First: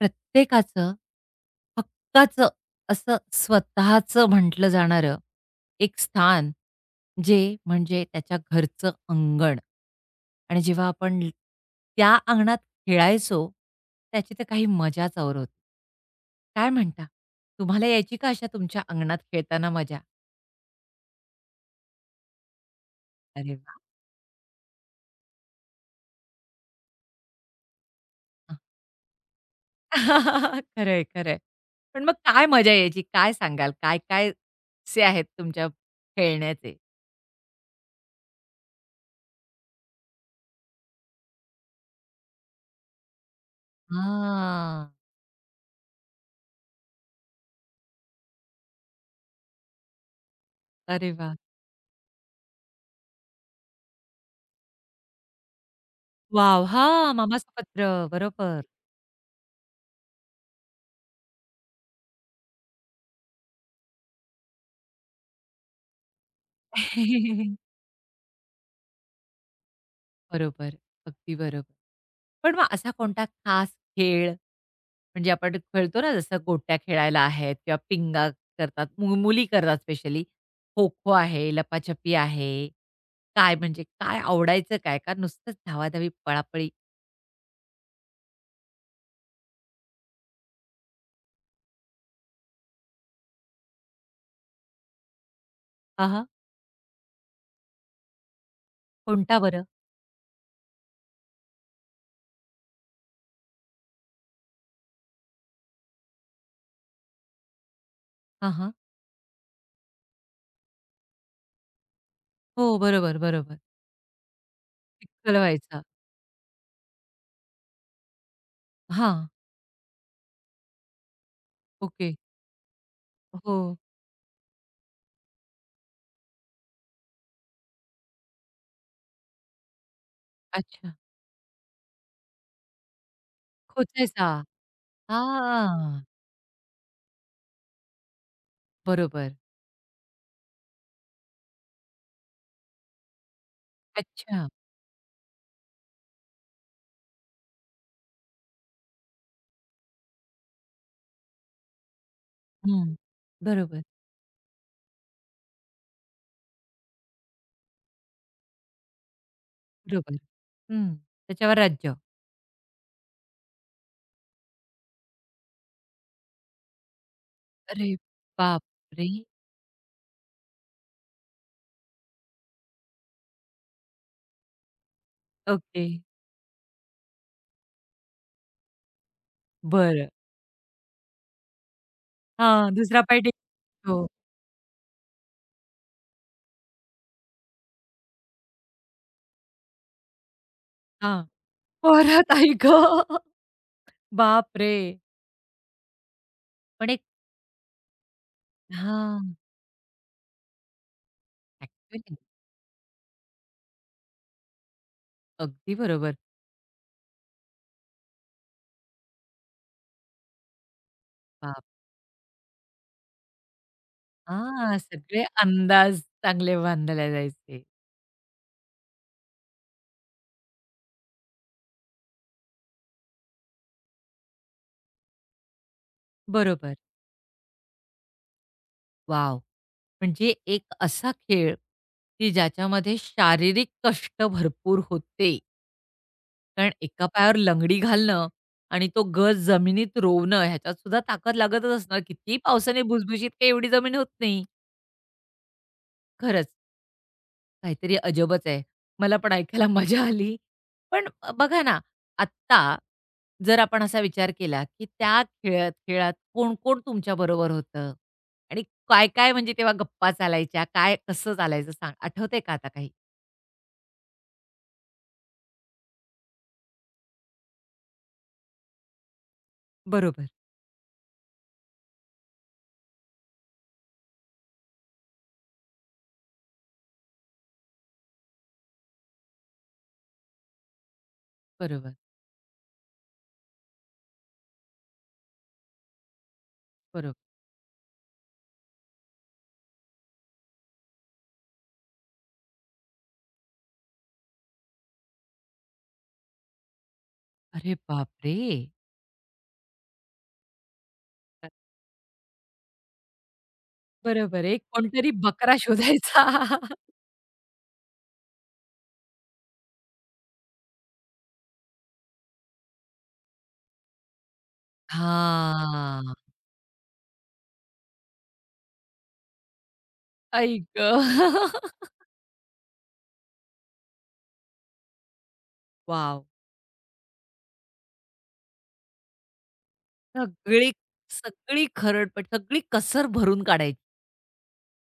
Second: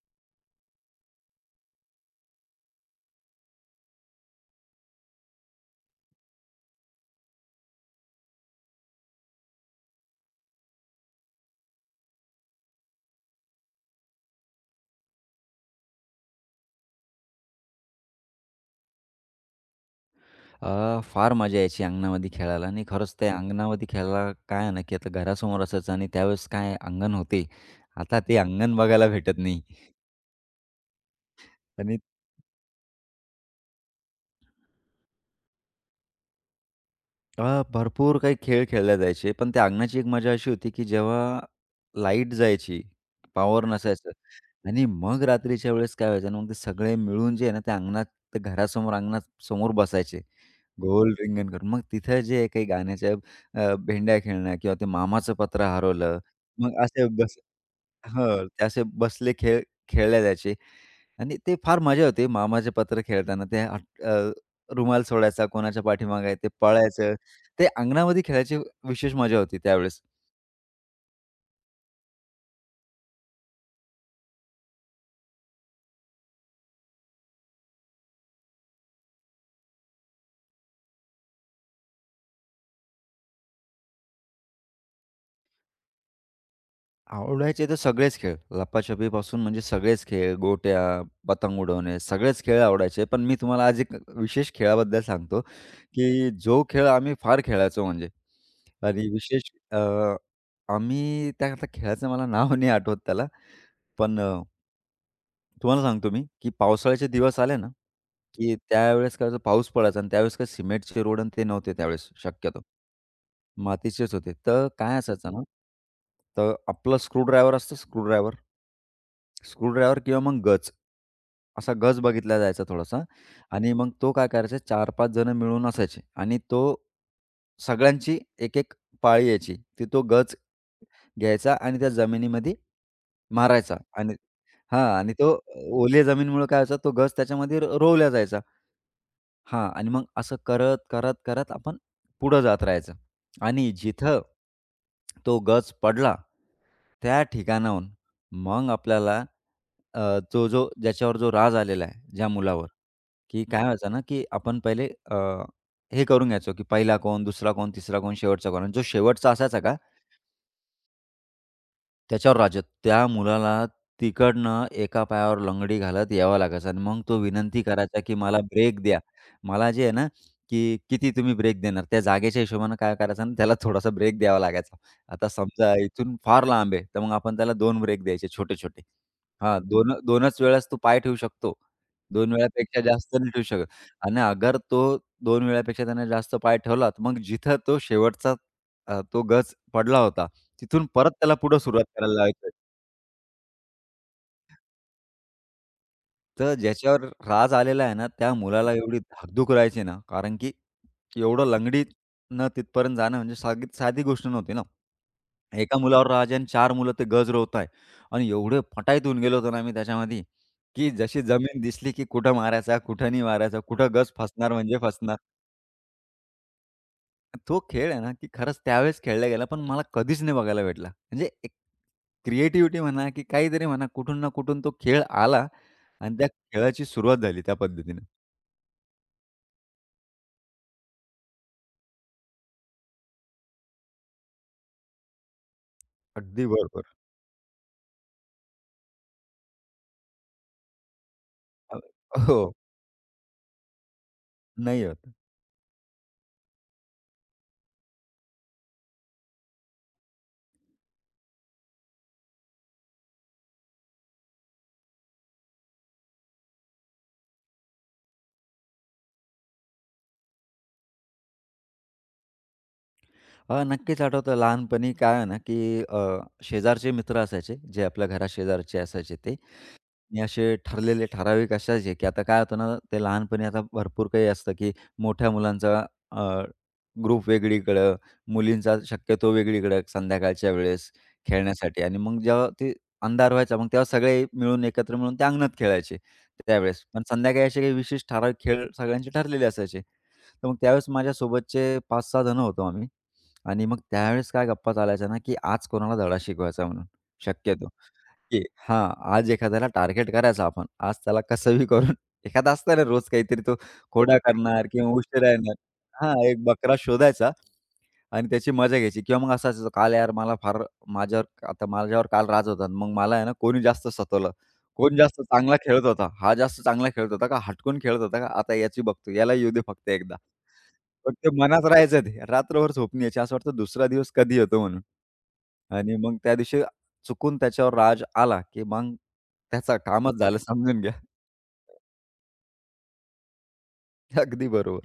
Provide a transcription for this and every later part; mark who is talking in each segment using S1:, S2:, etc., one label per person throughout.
S1: प्रत्येकाचं, हक्काचं असं स्वतःचं म्हटलं जाणारं एक स्थान, जे म्हणजे त्याच्या घरचं अंगण. आणि जेव्हा आपण ल त्या अंगणात खेळायचो, त्याची तर काही मजाच और होती. काय म्हणता? तुम्हाला यायची का अशा तुमच्या अंगणात खेळताना मजा?
S2: फार मजा यायची अंगणामध्ये खेळायला आणि खरंच ते
S1: अरे वाह!
S2: अंगणामध्ये खेळायला काय आहे ना, की आता घरासमोर असायचं आणि त्यावेळेस काय अंगण होते. आता ते अंगण बघायला भेटत नाही
S1: खरंय, खरंय.
S2: आणि
S1: पण मग काय मजा यायची? काय सांगाल? काय-काय किस्से आहेत तुमच्या खेळण्याचे?
S2: भरपूर काही खेळ खेळले जायचे. पण त्या अंगणाची एक मजा अशी होती, की जेव्हा लाईट जायची, पॉवर नसायचं आणि
S1: हां.
S2: मग रात्रीच्या वेळेस काय व्हायचं ना, मग ते सगळे मिळून जे आहे ना, त्या अंगणात त्या घरासमोर अंगणात समोर बसायचे.
S1: अरे
S2: गोल
S1: वाह!
S2: रिंगण करून. मग तिथं जे काही गाण्याच्या भेंड्या खेळणं किंवा ते मामाचं पत्र हरवलं.
S1: वाव!
S2: मग असे
S1: हां, मामाचं पत्र.
S2: हो,
S1: बरोबर.
S2: ते असे बसले खेळ खेळले जायचे आणि ते फार मजा होती. मामाचे पत्र खेळताना ते रुमाल सोडायचा, कोणाच्या पाठीमागे आहे ते पळायचं. ते अंगणामध्ये खेळायची विशेष मजा होती त्यावेळेस.
S1: बरोबर. अगदी बरोबर. पण मग असा कोणता खास खेळ, म्हणजे आपण खेळतो ना जसं गोट्या खेळायला आहेत किंवा पिंगा करतात, मुली करतात स्पेशली. खो-खो आहे, लपाछपी आहे. काय म्हणजे काय आवडायचं काय? का नुसतंच धावाधावी, पळापळी?
S2: आवडायचे तर सगळेच खेळ. लपाछपीपासून म्हणजे सगळेच खेळ, गोट्या, पतंग उडवणे, सगळेच खेळ आवडायचे. पण मी तुम्हाला आज एक विशेष खेळाबद्दल सांगतो,
S1: हां, हां.
S2: की जो खेळ आम्ही फार खेळायचो म्हणजे आणि
S1: कोणता
S2: विशेष
S1: बरं?
S2: आम्ही त्या खेळाचं मला नाव नाही आठवत त्याला. पण तुम्हाला सांगतो मी, की पावसाळ्याचे दिवस आले ना
S1: हां,
S2: की
S1: हां.
S2: त्यावेळेस काय व्हायचं पाऊस पडायचा आणि त्यावेळेस काय सिमेंटचे रोड आणि ते नव्हते त्यावेळेस शक्यतो.
S1: हो, बरोबर, बरोबर.
S2: मातीचेच होते. तर काय असायचं
S1: चिखल
S2: ना,
S1: व्हायचा.
S2: तर आपला स्क्रूड्रायव्हर असतो स्क्रूड्रायव्हर,
S1: हां.
S2: स्क्रूड्रायव्हर किंवा मग गज. असा गज
S1: ओके.
S2: बघितला जायचा थोडासा आणि
S1: हो.
S2: मग तो काय करायचा 4-5 जण मिळून असायचे आणि तो सगळ्यांची एक-एक पाळी यायची. ती तो गज
S1: अच्छा.
S2: घ्यायचा आणि त्या जमिनीमध्ये मारायचा आणि
S1: खोचायचा.
S2: हां आणि तो
S1: हां.
S2: ओल्या जमीनमुळे काय व्हायचा तो गज त्याच्यामध्ये रोवला जायचा.
S1: बरोबर.
S2: हां आणि मग असं करत, करत, करत आपण पुढं जात राहायचं आणि जिथं
S1: अच्छा.
S2: तो गज पडला, त्या ठिकाणाहून मग आपल्याला जो, जो ज्याच्यावर जो राज आलेला आहे, ज्या मुलावर,
S1: हं.
S2: की काय
S1: बरोबर,
S2: व्हायचं ना, की आपण पहिले हे करून घ्यायचो, की पहिला कोण, दुसरा कोण, तिसरा कोण, शेवटचा कोण आणि जो शेवटचा असायचा का,
S1: बरोबर. हं. त्याच्यावर राज्य.
S2: त्याच्यावर राज्य. त्या मुलाला तिकडनं एका पायावर लंगडी घालत यावं लागायचं आणि मग तो विनंती
S1: अरे
S2: करायचा, की "मला ब्रेक द्या."
S1: बापरे!
S2: मला जे आहे ना, की किती तुम्ही ब्रेक देणार? त्या जागेच्या हिशोबानं काय करायचं ना, त्याला थोडासा ब्रेक द्यावा लागायचा. आता समजा
S1: ओके.
S2: इथून फार लांब आहे, तर मग आपण त्याला 2 ब्रेक द्यायचे छोटे-छोटे. हां, दोन
S1: बरं.
S2: 2च वेळेस तू पाय ठेवू शकतो. 2
S1: हां,
S2: वेळापेक्षा
S1: दुसरा
S2: जास्त
S1: पार्टी
S2: नाही ठेवू शकत
S1: हो.
S2: आणि अगर तो 2 वेळापेक्षा त्याने जास्त पाय ठेवला, तर मग जिथं तो शेवटचा तो गज पडला होता तिथून परत
S1: हां.
S2: त्याला पुढे सुरुवात करायला
S1: परत
S2: लावायचं.
S1: आई गं! बापरे!
S2: तर
S1: पण एक
S2: ज्याच्यावर राज आलेला आहे ना, त्या मुलाला एवढी
S1: हां.
S2: धाकधूक राहायची ना, कारण की एवढं
S1: ॲक्चुअली
S2: लंगडीनं तिथपर्यंत जाणं म्हणजे साधी साधी गोष्ट नव्हती ना.
S1: अगदी
S2: एका मुलावर
S1: बरोबर.
S2: राज आहे आणि 4 मुलं ते गज रोवत आहे आणि एवढे फटाईत होऊन गेलो होतो ना आम्ही त्याच्यामध्ये, की जशी जमीन
S1: बाप
S2: दिसली की कुठं मारायचा, कुठं नाही मारायचा, कुठं गज फसणार
S1: हां,
S2: म्हणजे फसणार.
S1: सगळे अंदाज चांगले बांधले
S2: तो
S1: जायचे.
S2: खेळ आहे ना, की खरंच त्यावेळेस खेळला गेला, पण मला कधीच नाही बघायला भेटला. म्हणजे क्रिएटिव्हिटी म्हणा, की काहीतरी म्हणा, कुठून ना कुठून तो खेळ आला आणि त्या
S1: बरोबर.
S2: खेळाची सुरुवात झाली त्या पद्धतीनं.
S1: वॉव! म्हणजे एक असा खेळ, की ज्याच्यामध्ये शारीरिक कष्ट भरपूर होते.
S2: अगदी
S1: कारण
S2: बरोबर.
S1: एका पायावर लंगडी घालणं आणि तो गज जमिनीत रोवणं ह्याच्यात सुद्धा ताकद लागतच
S2: अ,
S1: असणार. कितीही
S2: हो.
S1: पावसाने भुसभुशीत काही एवढी जमीन होत नाही.
S2: नाही होत.
S1: खरंच काहीतरी अजबच आहे. मला पण ऐकायला मजा आली. पण बघा ना, आत्ता जर आपण असा विचार केला, की त्या खेळात खेळात कोण-कोण तुमच्याबरोबर होतं? आणि काय-काय म्हणजे तेव्हा गप्पा चालायच्या? काय कसं चालायचं सांग आठवतंय का आता काही?
S2: नक्कीच आठवतं लहानपणी काय आहे ना, की शेजारचे मित्र असायचे, जे आपल्या घरा शेजारचे असायचे ते. आणि
S1: बरोबर,
S2: असे ठरलेले ठराविक असायचे, की आता काय होतं ना, ते लहानपणी आता भरपूर काही असतं, की मोठ्या मुलांचा अ, ग्रुप वेगळीकडं, मुलींचा शक्यतो वेगळीकडं संध्याकाळच्या वेळेस खेळण्यासाठी
S1: बरोबर,
S2: आणि मग जेव्हा ते अंधार व्हायचा, मग तेव्हा सगळे मिळून एकत्र मिळून त्या अंगणात खेळायचे त्यावेळेस. पण
S1: बरोबर.
S2: संध्याकाळी असे काही विशेष ठराविक खेळ सगळ्यांचे ठरलेले असायचे. तर मग त्यावेळेस माझ्यासोबतचे 5-6 जण होतो आम्ही आणि मग त्यावेळेस काय गप्पा चालायच्या ना, की आज कोणाला धडा शिकवायचा म्हणून शक्यतो.
S1: अरे बापरे!
S2: की हां, आज एखाद्याला टार्गेट करायचं आपण. आज त्याला कसंही करून एखादा असतो ना रोज काहीतरी तो खोडा
S1: बरोबर आहे. एक
S2: करणार किंवा
S1: कोणतरी
S2: उशिरा
S1: बकरा
S2: येणार. हां,
S1: शोधायचा.
S2: एक बकरा शोधायचा आणि त्याची मजा घ्यायची किंवा मग असं असायचं, "काल यार मला फार माझ्यावर आता माझ्यावर काल राज होता आणि मग मला आहे ना कोणी जास्त सतवलं. कोण जास्त चांगला खेळत होता?
S1: हां.
S2: हा जास्त चांगला खेळत होता का? हटकून खेळत होता का? आता याची बघतो. याला येऊ दे फक्त एकदा."
S1: आई
S2: पण
S1: गं!
S2: मनात राहायचं ते. रात्रभर झोप नाही यायची. असं वाटतं दुसरा दिवस कधी येतो म्हणून. आणि मग
S1: वॉव!
S2: त्या दिवशी चुकून त्याच्यावर राज आला, की मग त्याचा कामच झालं
S1: सगळी
S2: समजून घ्या.
S1: सगळी खरडपट, सगळी कसर भरून काढायची.
S2: अगदी बरोबर,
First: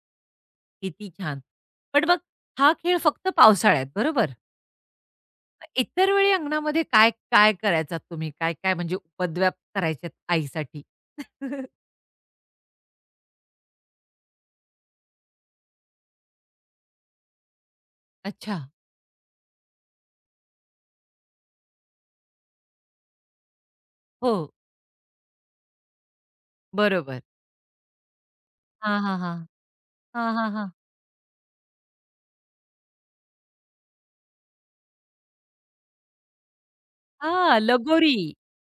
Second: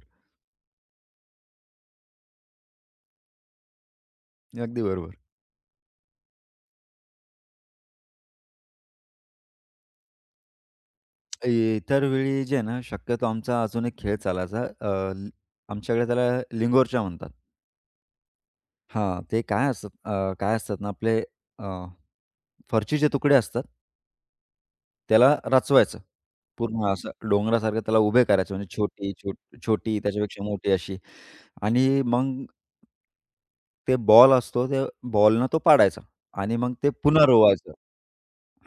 S1: किती छान. पण मग हा खेळ फक्त पावसाळ्यात, बरोबर?
S2: अगदी बरोबर.
S1: मग इतर वेळी अंगणामध्ये काय काय करायचात तुम्ही? काय-काय म्हणजे उपद्व्याप करायचेत आईसाठी?
S2: इतर वेळी जे आहे ना, शक्यतो आमचा अजून एक खेळ चालायचा. ल- आमच्याकडे त्याला लिंगोरच्या म्हणतात.
S1: अच्छा.
S2: हां, ते काय असतात काय असतात ना आपले अ, फरचीचे तुकडे असतात.
S1: हो,
S2: त्याला रचवायचं. पूर्ण असं
S1: बरोबर.
S2: डोंगरासारखं त्याला उभे करायचं म्हणजे
S1: हां,
S2: छोटी,
S1: हां, हां.
S2: छोटी
S1: हां,
S2: त्याच्यापेक्षा
S1: हां, हां.
S2: मोठी अशी आणि मग ते बॉल असतो, त्या बॉलनं तो पाडायचा आणि मग ते पुन्हा
S1: हां,
S2: रोवायचं.
S1: लगोरी.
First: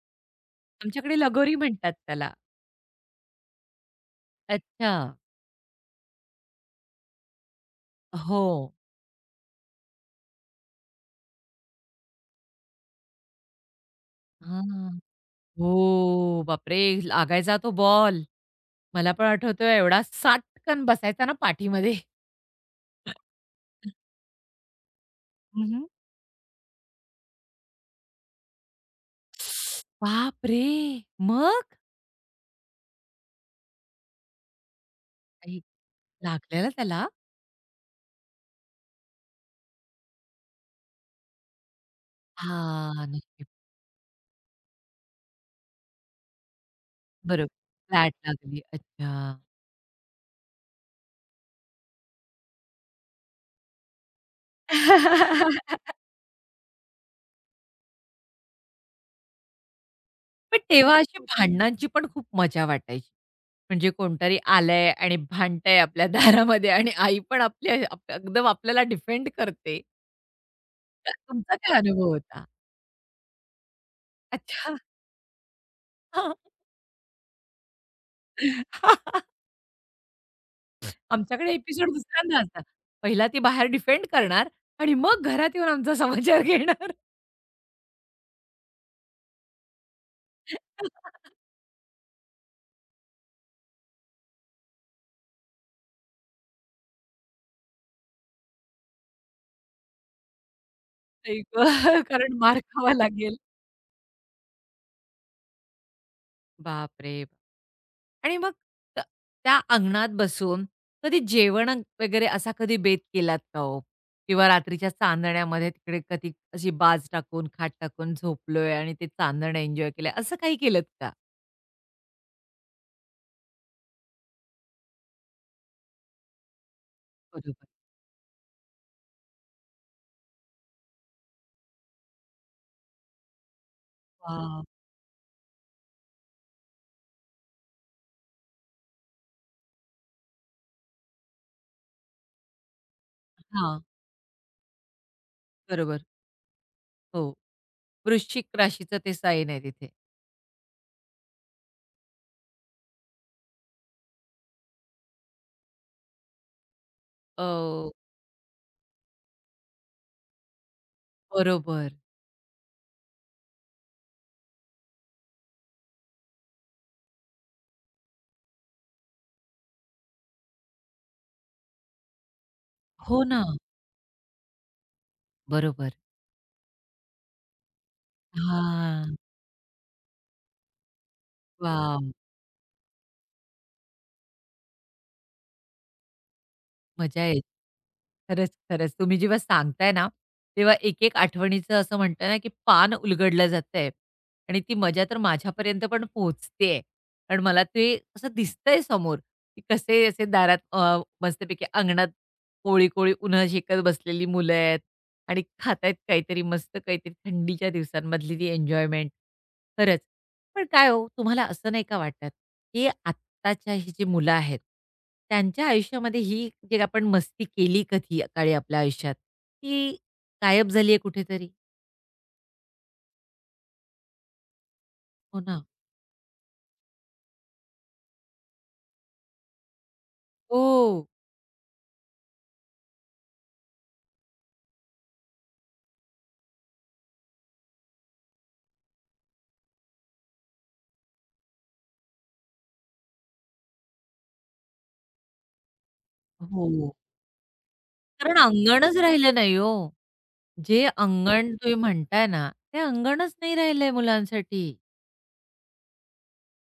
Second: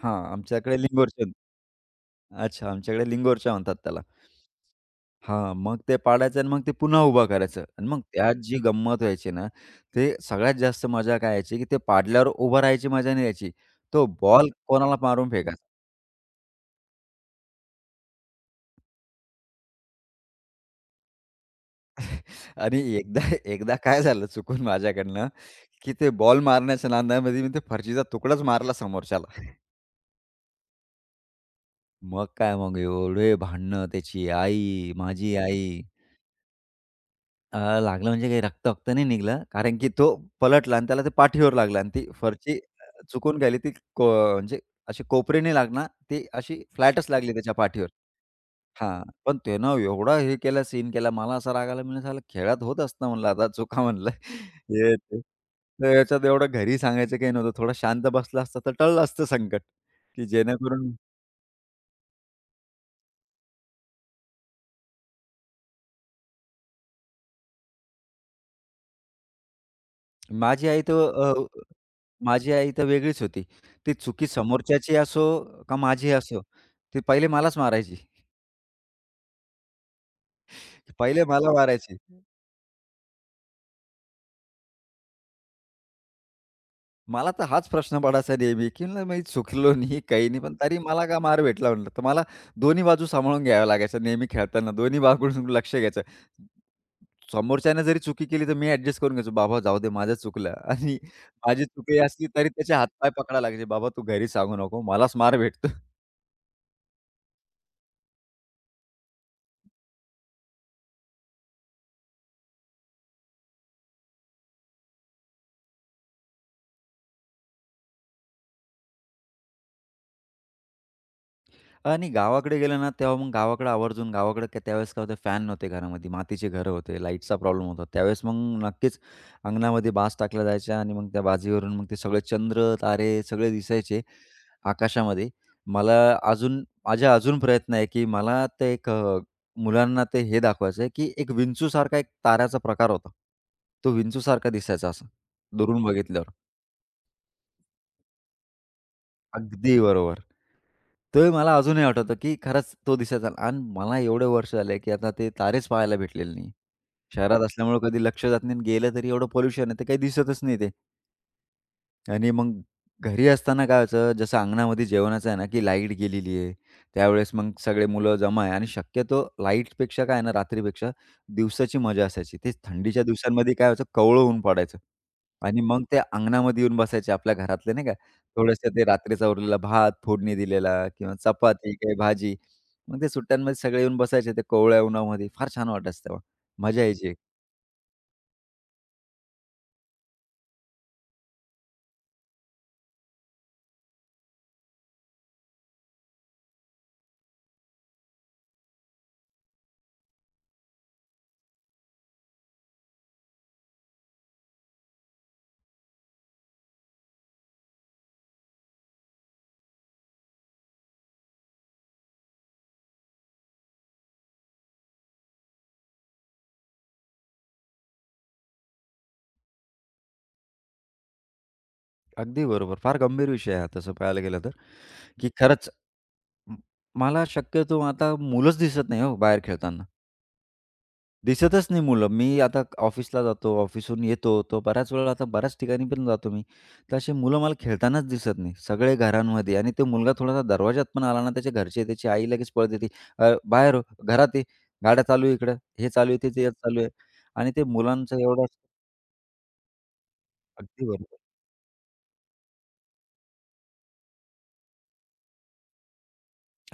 S2: हां, आमच्याकडे
S1: आमच्याकडे
S2: लिंगोरचंद.
S1: लगोरी म्हणतात त्याला.
S2: अच्छा, आमच्याकडे लिंगोरच्या म्हणतात त्याला.
S1: अच्छा.
S2: हां, मग ते पाडायचं आणि मग ते पुन्हा उभा करायचं आणि मग त्यात जी
S1: हो.
S2: गंमत व्हायची ना, ते सगळ्यात जास्त मजा काय यायची, की ते पाडल्यावर उभं राहायची मजा नाही यायची. तो बॉल कोणाला
S1: हां.
S2: मारून फेकायचा.
S1: हो, बापरे! लागायचा तो बॉल. मला पण आठवतोय एवढा साटकन बसायचा ना पाठीमध्ये.
S2: आणि एकदा एकदा काय झालं चुकून माझ्याकडनं,
S1: हं, हं.
S2: की ते बॉल मारण्याच्या नादामध्ये मी ते फरशीचा तुकडाच मारला समोरच्याला.
S1: बापरे! मग?
S2: मग काय, मग एवढे भांडणं त्याची आई, माझी
S1: आई
S2: आई.
S1: गं! लागलेला त्याला?
S2: लागलं म्हणजे काही रक्त-वक्त नाही निघालं. कारण की तो पलटला आणि त्याला ते पाठीवर लागलं आणि ती फरशी
S1: हां,
S2: चुकून
S1: नक्की.
S2: गेली. ती को म्हणजे अशी कोपरीने लागणार, ती अशी फ्लॅटच लागली
S1: बरोबर.
S2: त्याच्या पाठीवर.
S1: फ्लॅट लागली.
S2: हां. पण
S1: अच्छा.
S2: त्यानं एवढा हे केला, सीन केला. मला असा राग आला, म्हणलं "साला खेळात होत असतं" म्हणलं, "आता चुका" म्हणलं. हे ते. तर याच्यात एवढं घरी सांगायचं काही नव्हतं. थोडा शांत बसला असता तर टळलं असतं संकट, की
S1: पण
S2: जेणेकरून
S1: तेव्हा अशी भांडणांची पण खूप मजा वाटायची. म्हणजे कोणतरी आलंय आणि भांडतंय आपल्या दारामध्ये आणि आई पण आपल्या आप एकदम आपल्याला डिफेंड करते.
S2: माझी आई तर अ
S1: तुमचा काय अनुभव होता?
S2: माझी आई तर वेगळीच होती. ती चुकी
S1: अच्छा.
S2: समोरच्याची असो का माझी असो, ती पहिले मलाच मारायची. पहिले
S1: आमच्याकडे
S2: मला
S1: एपिसोड
S2: मारायची.
S1: दुसऱ्यांदा असा. पहिला ती बाहेर डिफेंड करणार आणि मग घरात येऊन आमचा समाचार घेणार.
S2: मला तर हाच प्रश्न पडायचा नेहमी, की म्हणलं मी चुकलो नाही, काही नाही, पण तरी मला का मार भेटला म्हणलं. तर मला दोन्ही बाजू सांभाळून घ्याव्या लागायच्या नेहमी खेळताना. दोन्ही बाजूकडून लक्ष घ्यायचं. समोरच्यानं जरी चुकी केली, तर मी ॲडजस्ट करून घ्यायचो. "बाबा जाऊ दे, माझं चुकलं." आणि
S1: आई
S2: माझी चुकी
S1: गं!
S2: असली
S1: कारण
S2: तरी
S1: मार
S2: त्याचे
S1: खावा
S2: हातपाय
S1: लागेल.
S2: पकडायला लागायचे. "बाबा तू घरी सांगू नको, मलाच मार भेटतो."
S1: बापरे! बाप. आणि मग त त्या अंगणात बसून कधी वगैरे असा कधी बेत केलात का हो? किंवा रात्रीच्या चांदण्यामध्ये तिकडे कधी अशी बाज टाकून, खाट टाकून झोपलोय आणि ते चांदणं एन्जॉय केलंय, असं काही केलत का?
S2: आणि गावाकडे गेलं ना, तेव्हा मग गावाकडे आवर्जून गावाकडे काय त्यावेळेस काय होतं फॅन नव्हते घरामध्ये, मातीचे घरं होते, लाईटचा
S1: बरोबर.
S2: प्रॉब्लेम होता. त्यावेळेस मग नक्कीच अंगणामध्ये बाज टाकल्या जायच्या आणि मग त्या बाजीवरून मग ते सगळे चंद्र, तारे सगळे दिसायचे
S1: वाह!
S2: आकाशामध्ये. मला अजून माझा अजून प्रयत्न आहे, की मला ते एक मुलांना ते हे दाखवायचं आहे, की एक विंचूसारखा एक ताऱ्याचा प्रकार होता.
S1: हां,
S2: तो विंचूसारखा दिसायचा असा, दुरून
S1: बरोबर.
S2: बघितल्यावर.
S1: हो. वृश्चिक राशीचं ते साईन आहे
S2: अगदी
S1: तिथे.
S2: बरोबर. ते मला अजूनही आठवतं, की खरंच तो दिसायचा आणि मला एवढे वर्ष झाले, की आता ते तारेच पाहायला भेटलेले नाही. शहरात असल्यामुळे
S1: अ,
S2: कधी लक्ष जात नाही आणि गेलं तरी एवढं पोल्युशन आहे, ते काही दिसतच नाही ते.
S1: बरोबर.
S2: आणि मग घरी असताना काय व्हायचं, जसं अंगणामध्ये जेवणाचं आहे ना, की लाईट गेलेली आहे. त्यावेळेस मग सगळे मुलं जमा आहे आणि शक्यतो लाईटपेक्षा काय आहे ना, रात्रीपेक्षा दिवसाची मजा असायची. तेच थंडीच्या
S1: हो ना.
S2: दिवसांमध्ये काय व्हायचं, कोवळं ऊन पडायचं आणि मग
S1: बरोबर.
S2: ते अंगणामध्ये येऊन बसायचे आपल्या घरातले नाही का, थोडंसं ते
S1: हां.
S2: रात्रीचा उरलेला भात, फोडणी दिलेला किंवा चपाती, काही
S1: वॉव!
S2: भाजी. मग ते सुट्ट्यांमध्ये सगळे येऊन बसायचे ते कोवळ्या उन्हामध्ये. फार छान वाटायचं तेव्हा. मजा यायची एक.
S1: मजा येते. खरंच, खरंच. तुम्ही जेव्हा सांगताय ना, तेव्हा एक-एक आठवणीचं असं म्हणताय ना, की पान उलगडलं जातंय आणि ती मजा तर माझ्यापर्यंत पण पोहोचतेय. कारण मला ते असं दिसतंय समोर, की कसे असे दारात मस्तपैकी अंगणात कोळी-कोळी उन्हं शेकत बसलेली मुलं आहेत आणि खातायत काहीतरी मस्त काहीतरी थंडीच्या दिवसांमधली ती एन्जॉयमेंट. खरंच. पण काय हो, तुम्हाला असं नाही का वाटत, की आत्ताच्या ही जी मुलं आहेत, त्यांच्या आयुष्यामध्ये ही जे आपण मस्ती केली कधी काळी आपल्या आयुष्यात, ती गायब झाली आहे कुठेतरी?
S2: अगदी बरोबर. फार गंभीर विषय आहे हा तसं पाहायला गेलं तर, की
S1: हो ना.
S2: खरंच म मला शक्यतो आता मुलंच दिसत नाही हो बाहेर खेळताना.
S1: हो.
S2: दिसतच नाही मुलं. मी आता ऑफिसला जातो, ऑफिसहून येतो, तो बऱ्याच वेळा आता बऱ्याच ठिकाणी पण जातो मी. तर अशी मुलं मला खेळतानाच दिसत नाही. सगळे घरांमध्ये आणि तो मुलगा थोडासा दरवाजात पण आला ना, त्याच्या घरचे, त्याची आई लगेच पळत येते. " बाहेर हो, घरात ये. गाड्या चालू आहे इकडं. हे चालू आहे, ते ते चालू आहे."
S1: हो.
S2: आणि ते मुलांचं
S1: कारण
S2: एवढं
S1: अंगणच राहिलं नाही हो. जे
S2: अगदी बरोबर.
S1: अंगण तुम्ही म्हणताय ना, ते अंगणच नाही राहिलंय मुलांसाठी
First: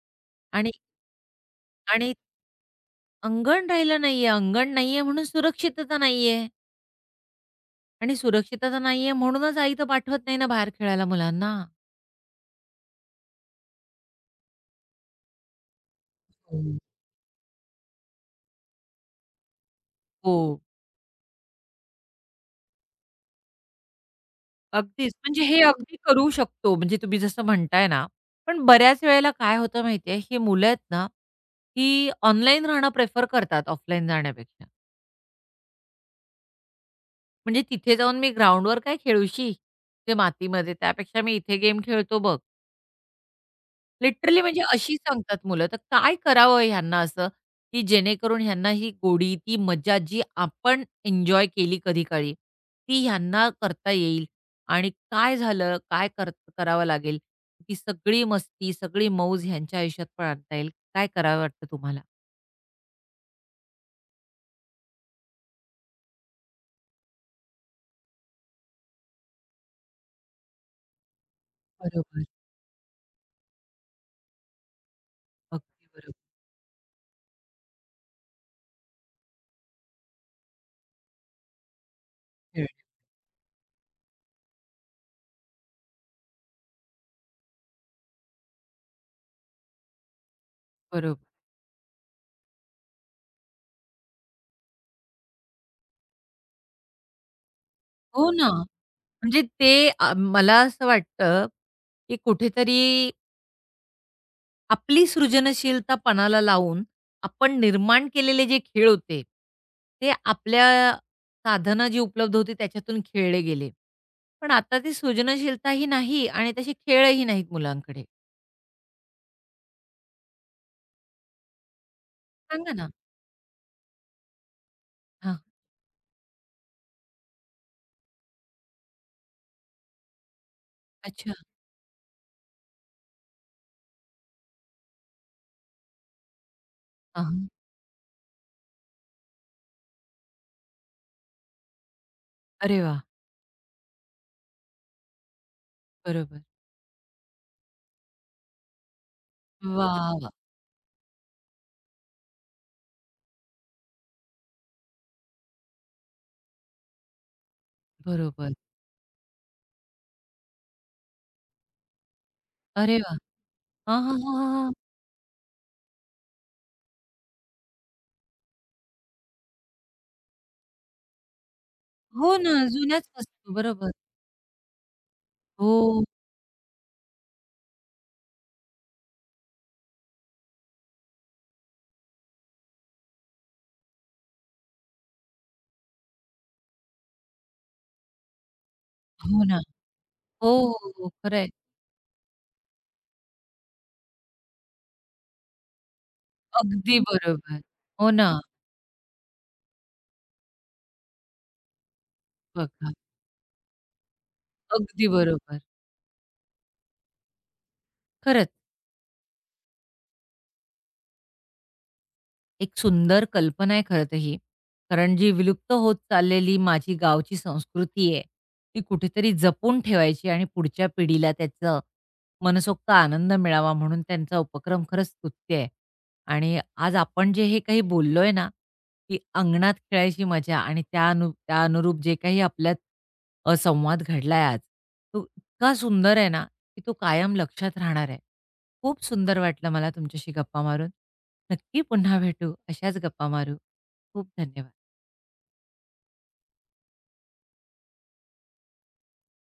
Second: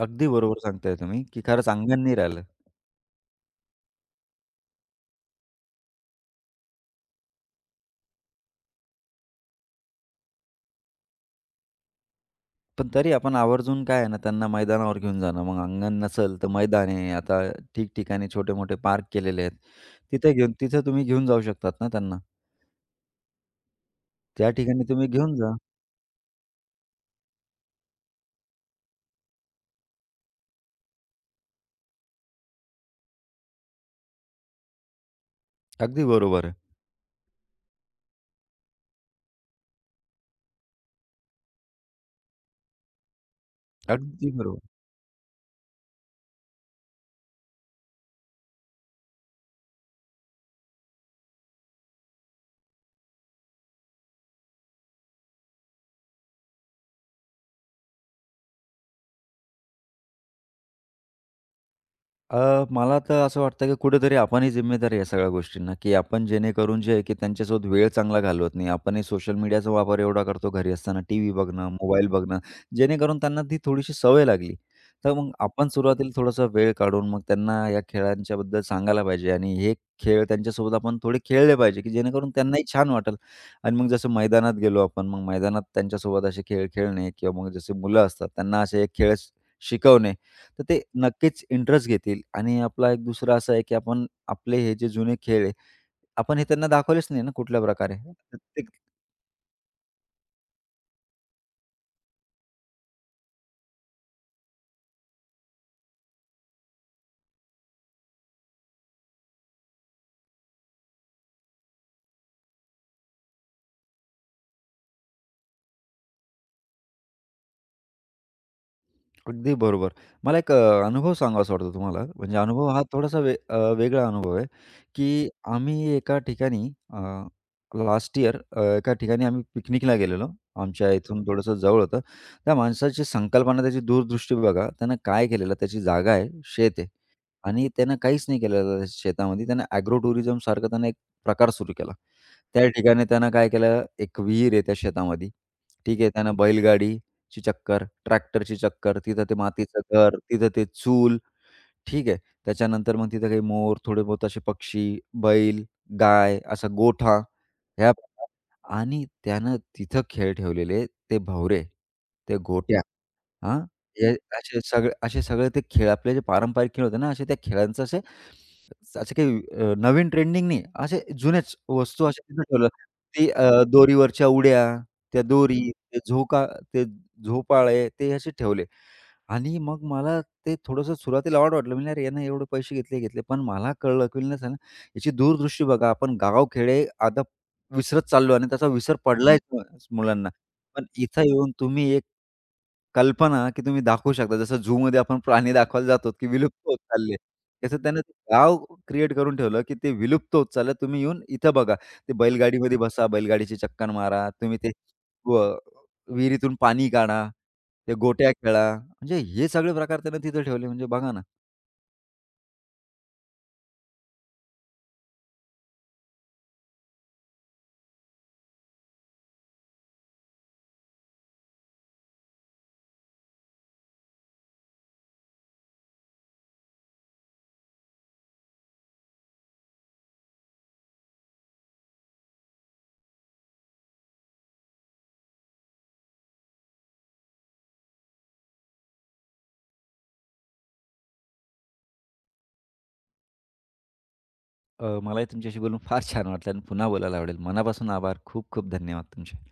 S2: अगदी बरोबर
S1: आणि
S2: सांगताय तुम्ही, की खरंच अंगण
S1: आणि
S2: नाही राहिलं.
S1: अंगण राहिलं नाहीये. अंगण नाहीये म्हणून सुरक्षितता नाहीये आणि सुरक्षितता नाहीये म्हणूनच आई तर पाठवत नाही ना बाहेर खेळायला मुलांना.
S2: पण तरी आपण आवर्जून काय आहे ना, त्यांना मैदानावर घेऊन जाणं. मग अंगण नसेल तर
S1: हो.
S2: मैदान आहे. आता ठिकठिकाणी छोटे-मोठे पार्क केलेले आहेत. तिथे घेऊन
S1: हो.
S2: तिथे तुम्ही घेऊन जाऊ शकतात ना त्यांना. त्या ठिकाणी तुम्ही
S1: अगदीच.
S2: घेऊन
S1: म्हणजे
S2: जा.
S1: हे अगदी करू शकतो, म्हणजे तुम्ही जसं म्हणताय ना, पण बऱ्याच वेळेला काय होतं माहिती आहे, ही मुलं आहेत ना, ही ऑनलाईन राहणं प्रेफर करतात ऑफलाईन जाण्यापेक्षा.
S2: अगदी बरोबर आहे.
S1: म्हणजे तिथे जाऊन मी ग्राउंडवर काय खेळूशी, ते मातीमध्ये, त्यापेक्षा मी इथे गेम खेळतो बघ.
S2: अगदी
S1: लिटरली म्हणजे
S2: बरोबर.
S1: अशी सांगतात मुलं, तर काय करावं ह्यांना असं, की जेणेकरून ह्यांना ही गोडी, ती मजा जी आपण एन्जॉय केली कधी-काळी, ती ह्यांना करता येईल आणि काय झालं, काय कर करावं लागेल? ती सगळी मस्ती, सगळी मौज ह्यांच्या आयुष्यात पण आणता येईल. काय करावं वाटतं तुम्हाला?
S2: मला तर असं वाटतं की कुठेतरी आपणही जिम्मेदार आहे या सगळ्या गोष्टींना, की आपण जेणेकरून जे आहे की त्यांच्यासोबत वेळ चांगला घालवत नाही. आपणही सोशल मीडियाचा वापर एवढा करतो घरी असताना टीव्ही बघणं, मोबाईल
S1: बरोबर.
S2: बघणं, जेणेकरून त्यांना ती थोडीशी सवय लागली. तर मग आपण
S1: अगदी
S2: सुरुवातीला
S1: बरोबर.
S2: थोडासा वेळ काढून मग त्यांना या खेळांच्याबद्दल सांगायला पाहिजे आणि हे खेळ त्यांच्यासोबत आपण थोडे खेळले पाहिजे, की जेणेकरून त्यांनाही
S1: खेळणे.
S2: छान वाटेल. आणि मग जसं मैदानात गेलो आपण, मग मैदानात त्यांच्यासोबत असे खेळ खेळणे किंवा मग जसे मुलं असतात त्यांना असे खेळ शिकवणे तर ते
S1: बरोबर.
S2: नक्कीच इंटरेस्ट घेतील आणि आपला एक दुसरा असा आहे, की आपण आपले हे जे जुने खेळ आहे, आपण हे त्यांना दाखवलेच नाही ना कुठल्या प्रकारे.
S1: हो
S2: तर
S1: ना.
S2: ते
S1: म्हणजे मला असं वाटतं, की कुठेतरी आपली सृजनशीलता पणाला लावून आपण निर्माण केलेले जे खेळ होते, ते आपल्या साधनं जी उपलब्ध होती त्याच्यातून खेळले गेले. पण आता ती सृजनशीलताही नाही आणि तसे खेळही नाहीत मुलांकडे.
S2: अगदी बरोबर. मला एक अनुभव सांगावासा वाटतो तुम्हाला. म्हणजे अनुभव
S1: सांगा
S2: हा
S1: ना?
S2: थोडासा वेगळा अनुभव आहे, की
S1: हां.
S2: आम्ही एका ठिकाणी लास्ट इयर एका ठिकाणी आम्ही पिकनिकला गेलेलो. आमच्या इथून
S1: अच्छा.
S2: थोडंसं जवळ होतं. त्या माणसाची संकल्पना, त्याची दूरदृष्टी बघा. त्यानं काय केलेलं, त्याची जागा आहे, शेत आहे.
S1: हां, हां.
S2: आणि त्यानं काहीच नाही केलेलं त्या शेतामध्ये. त्यानं ॲग्रो टुरिझम सारखा त्यानं एक प्रकार सुरू केला. त्या
S1: अरे वाह!
S2: ठिकाणी त्यानं काय केलं, एक विहीर आहे त्या शेतामध्ये. ठीक आहे. त्यानं
S1: बरोबर.
S2: बैलगाडीची चक्कर, ट्रॅक्टरची चक्कर, तिथं ते मातीचं
S1: वाह,
S2: घर,
S1: वाह!
S2: तिथं ते चूल, ठीक आहे. त्याच्यानंतर मग तिथं काही मोर, थोडे बहुत असे पक्षी, बैल, गाय, असा गोठा ह्या प्रकार.
S1: बरोबर.
S2: आणि त्यानं तिथं खेळ ठेवलेले ते भवरे, ते गोट्या.
S1: अरे वाह!
S2: हां,
S1: हां,
S2: हे
S1: हां, हां, हां,
S2: असे
S1: हां.
S2: सगळे असे सगळे ते खेळ आपले जे पारंपरिक खेळ होते ना, असे त्या खेळांचं असे असे काही नवीन ट्रेंडिंग नाही, असे जुन्याच वस्तू अशा
S1: हो
S2: तिथं
S1: ना,
S2: ठेवल्या.
S1: जुन्याच
S2: ती
S1: वस्तू. बरोबर.
S2: दोरीवरच्या उड्या, त्या दोरी, ते
S1: हो,
S2: झोका ते झोपाळे ते असे ठेवले आणि मग मला ते थोडंसं सुरुवातीला ऑड वाटलं. म्हणलं, "अरे, यानं एवढे पैसे घेतले, घेतले." पण मला कळलं की म्हणलं, "चला, याची दूरदृष्टी बघा, आपण गावखेडे आता विसरत चाललो आणि त्याचा विसर पडलाय
S1: हो ना.
S2: मुलांना.
S1: हो,
S2: पण
S1: हो, हो.
S2: इथं
S1: खरंय.
S2: येऊन तुम्ही एक" कल्पना, की तुम्ही दाखवू शकता. जसं झूमध्ये आपण प्राणी दाखवायला जातो, की विलुप्त होत
S1: अगदी
S2: चालले.
S1: बरोबर.
S2: तसं त्यानं
S1: हो
S2: ते
S1: ना.
S2: गाव क्रिएट करून ठेवलं, की ते विलुप्त होत चाललं. तुम्ही येऊन इथं बघा. ते बैलगाडीमध्ये
S1: बघा.
S2: बसा, बैलगाडीची चक्कर मारा. तुम्ही ते
S1: अगदी
S2: व
S1: बरोबर.
S2: विहिरीतून पाणी काढा, ते गोट्या
S1: खरंच.
S2: खेळा. म्हणजे हे सगळे प्रकार त्यानं तिथं ठेवले. म्हणजे बघा ना,
S1: एक सुंदर कल्पना आहे खरं तर ही. कारण जी विलुप्त होत चाललेली माझी गावची संस्कृती आहे, ती कुठेतरी जपून ठेवायची आणि पुढच्या पिढीला त्याचं मनसोक्त आनंद मिळावा म्हणून त्यांचा उपक्रम खरंच स्तुत्य आहे. आणि आज आपण जे हे काही बोललोय ना, की अंगणात खेळायची मजा आणि त्या अनुरूप जे काही आपल्यात संवाद घडलाय आज, तो इतका सुंदर आहे ना की तो कायम लक्षात राहणार आहे. खूप सुंदर वाटलं मला तुमच्याशी गप्पा मारून. नक्की पुन्हा भेटू. अशाच गप्पा मारू. खूप धन्यवाद.
S2: मलाही तुमच्याशी बोलून फार छान वाटलं आणि पुन्हा बोलायला आवडेल. मनापासून आभार. खूप खूप धन्यवाद तुमचे.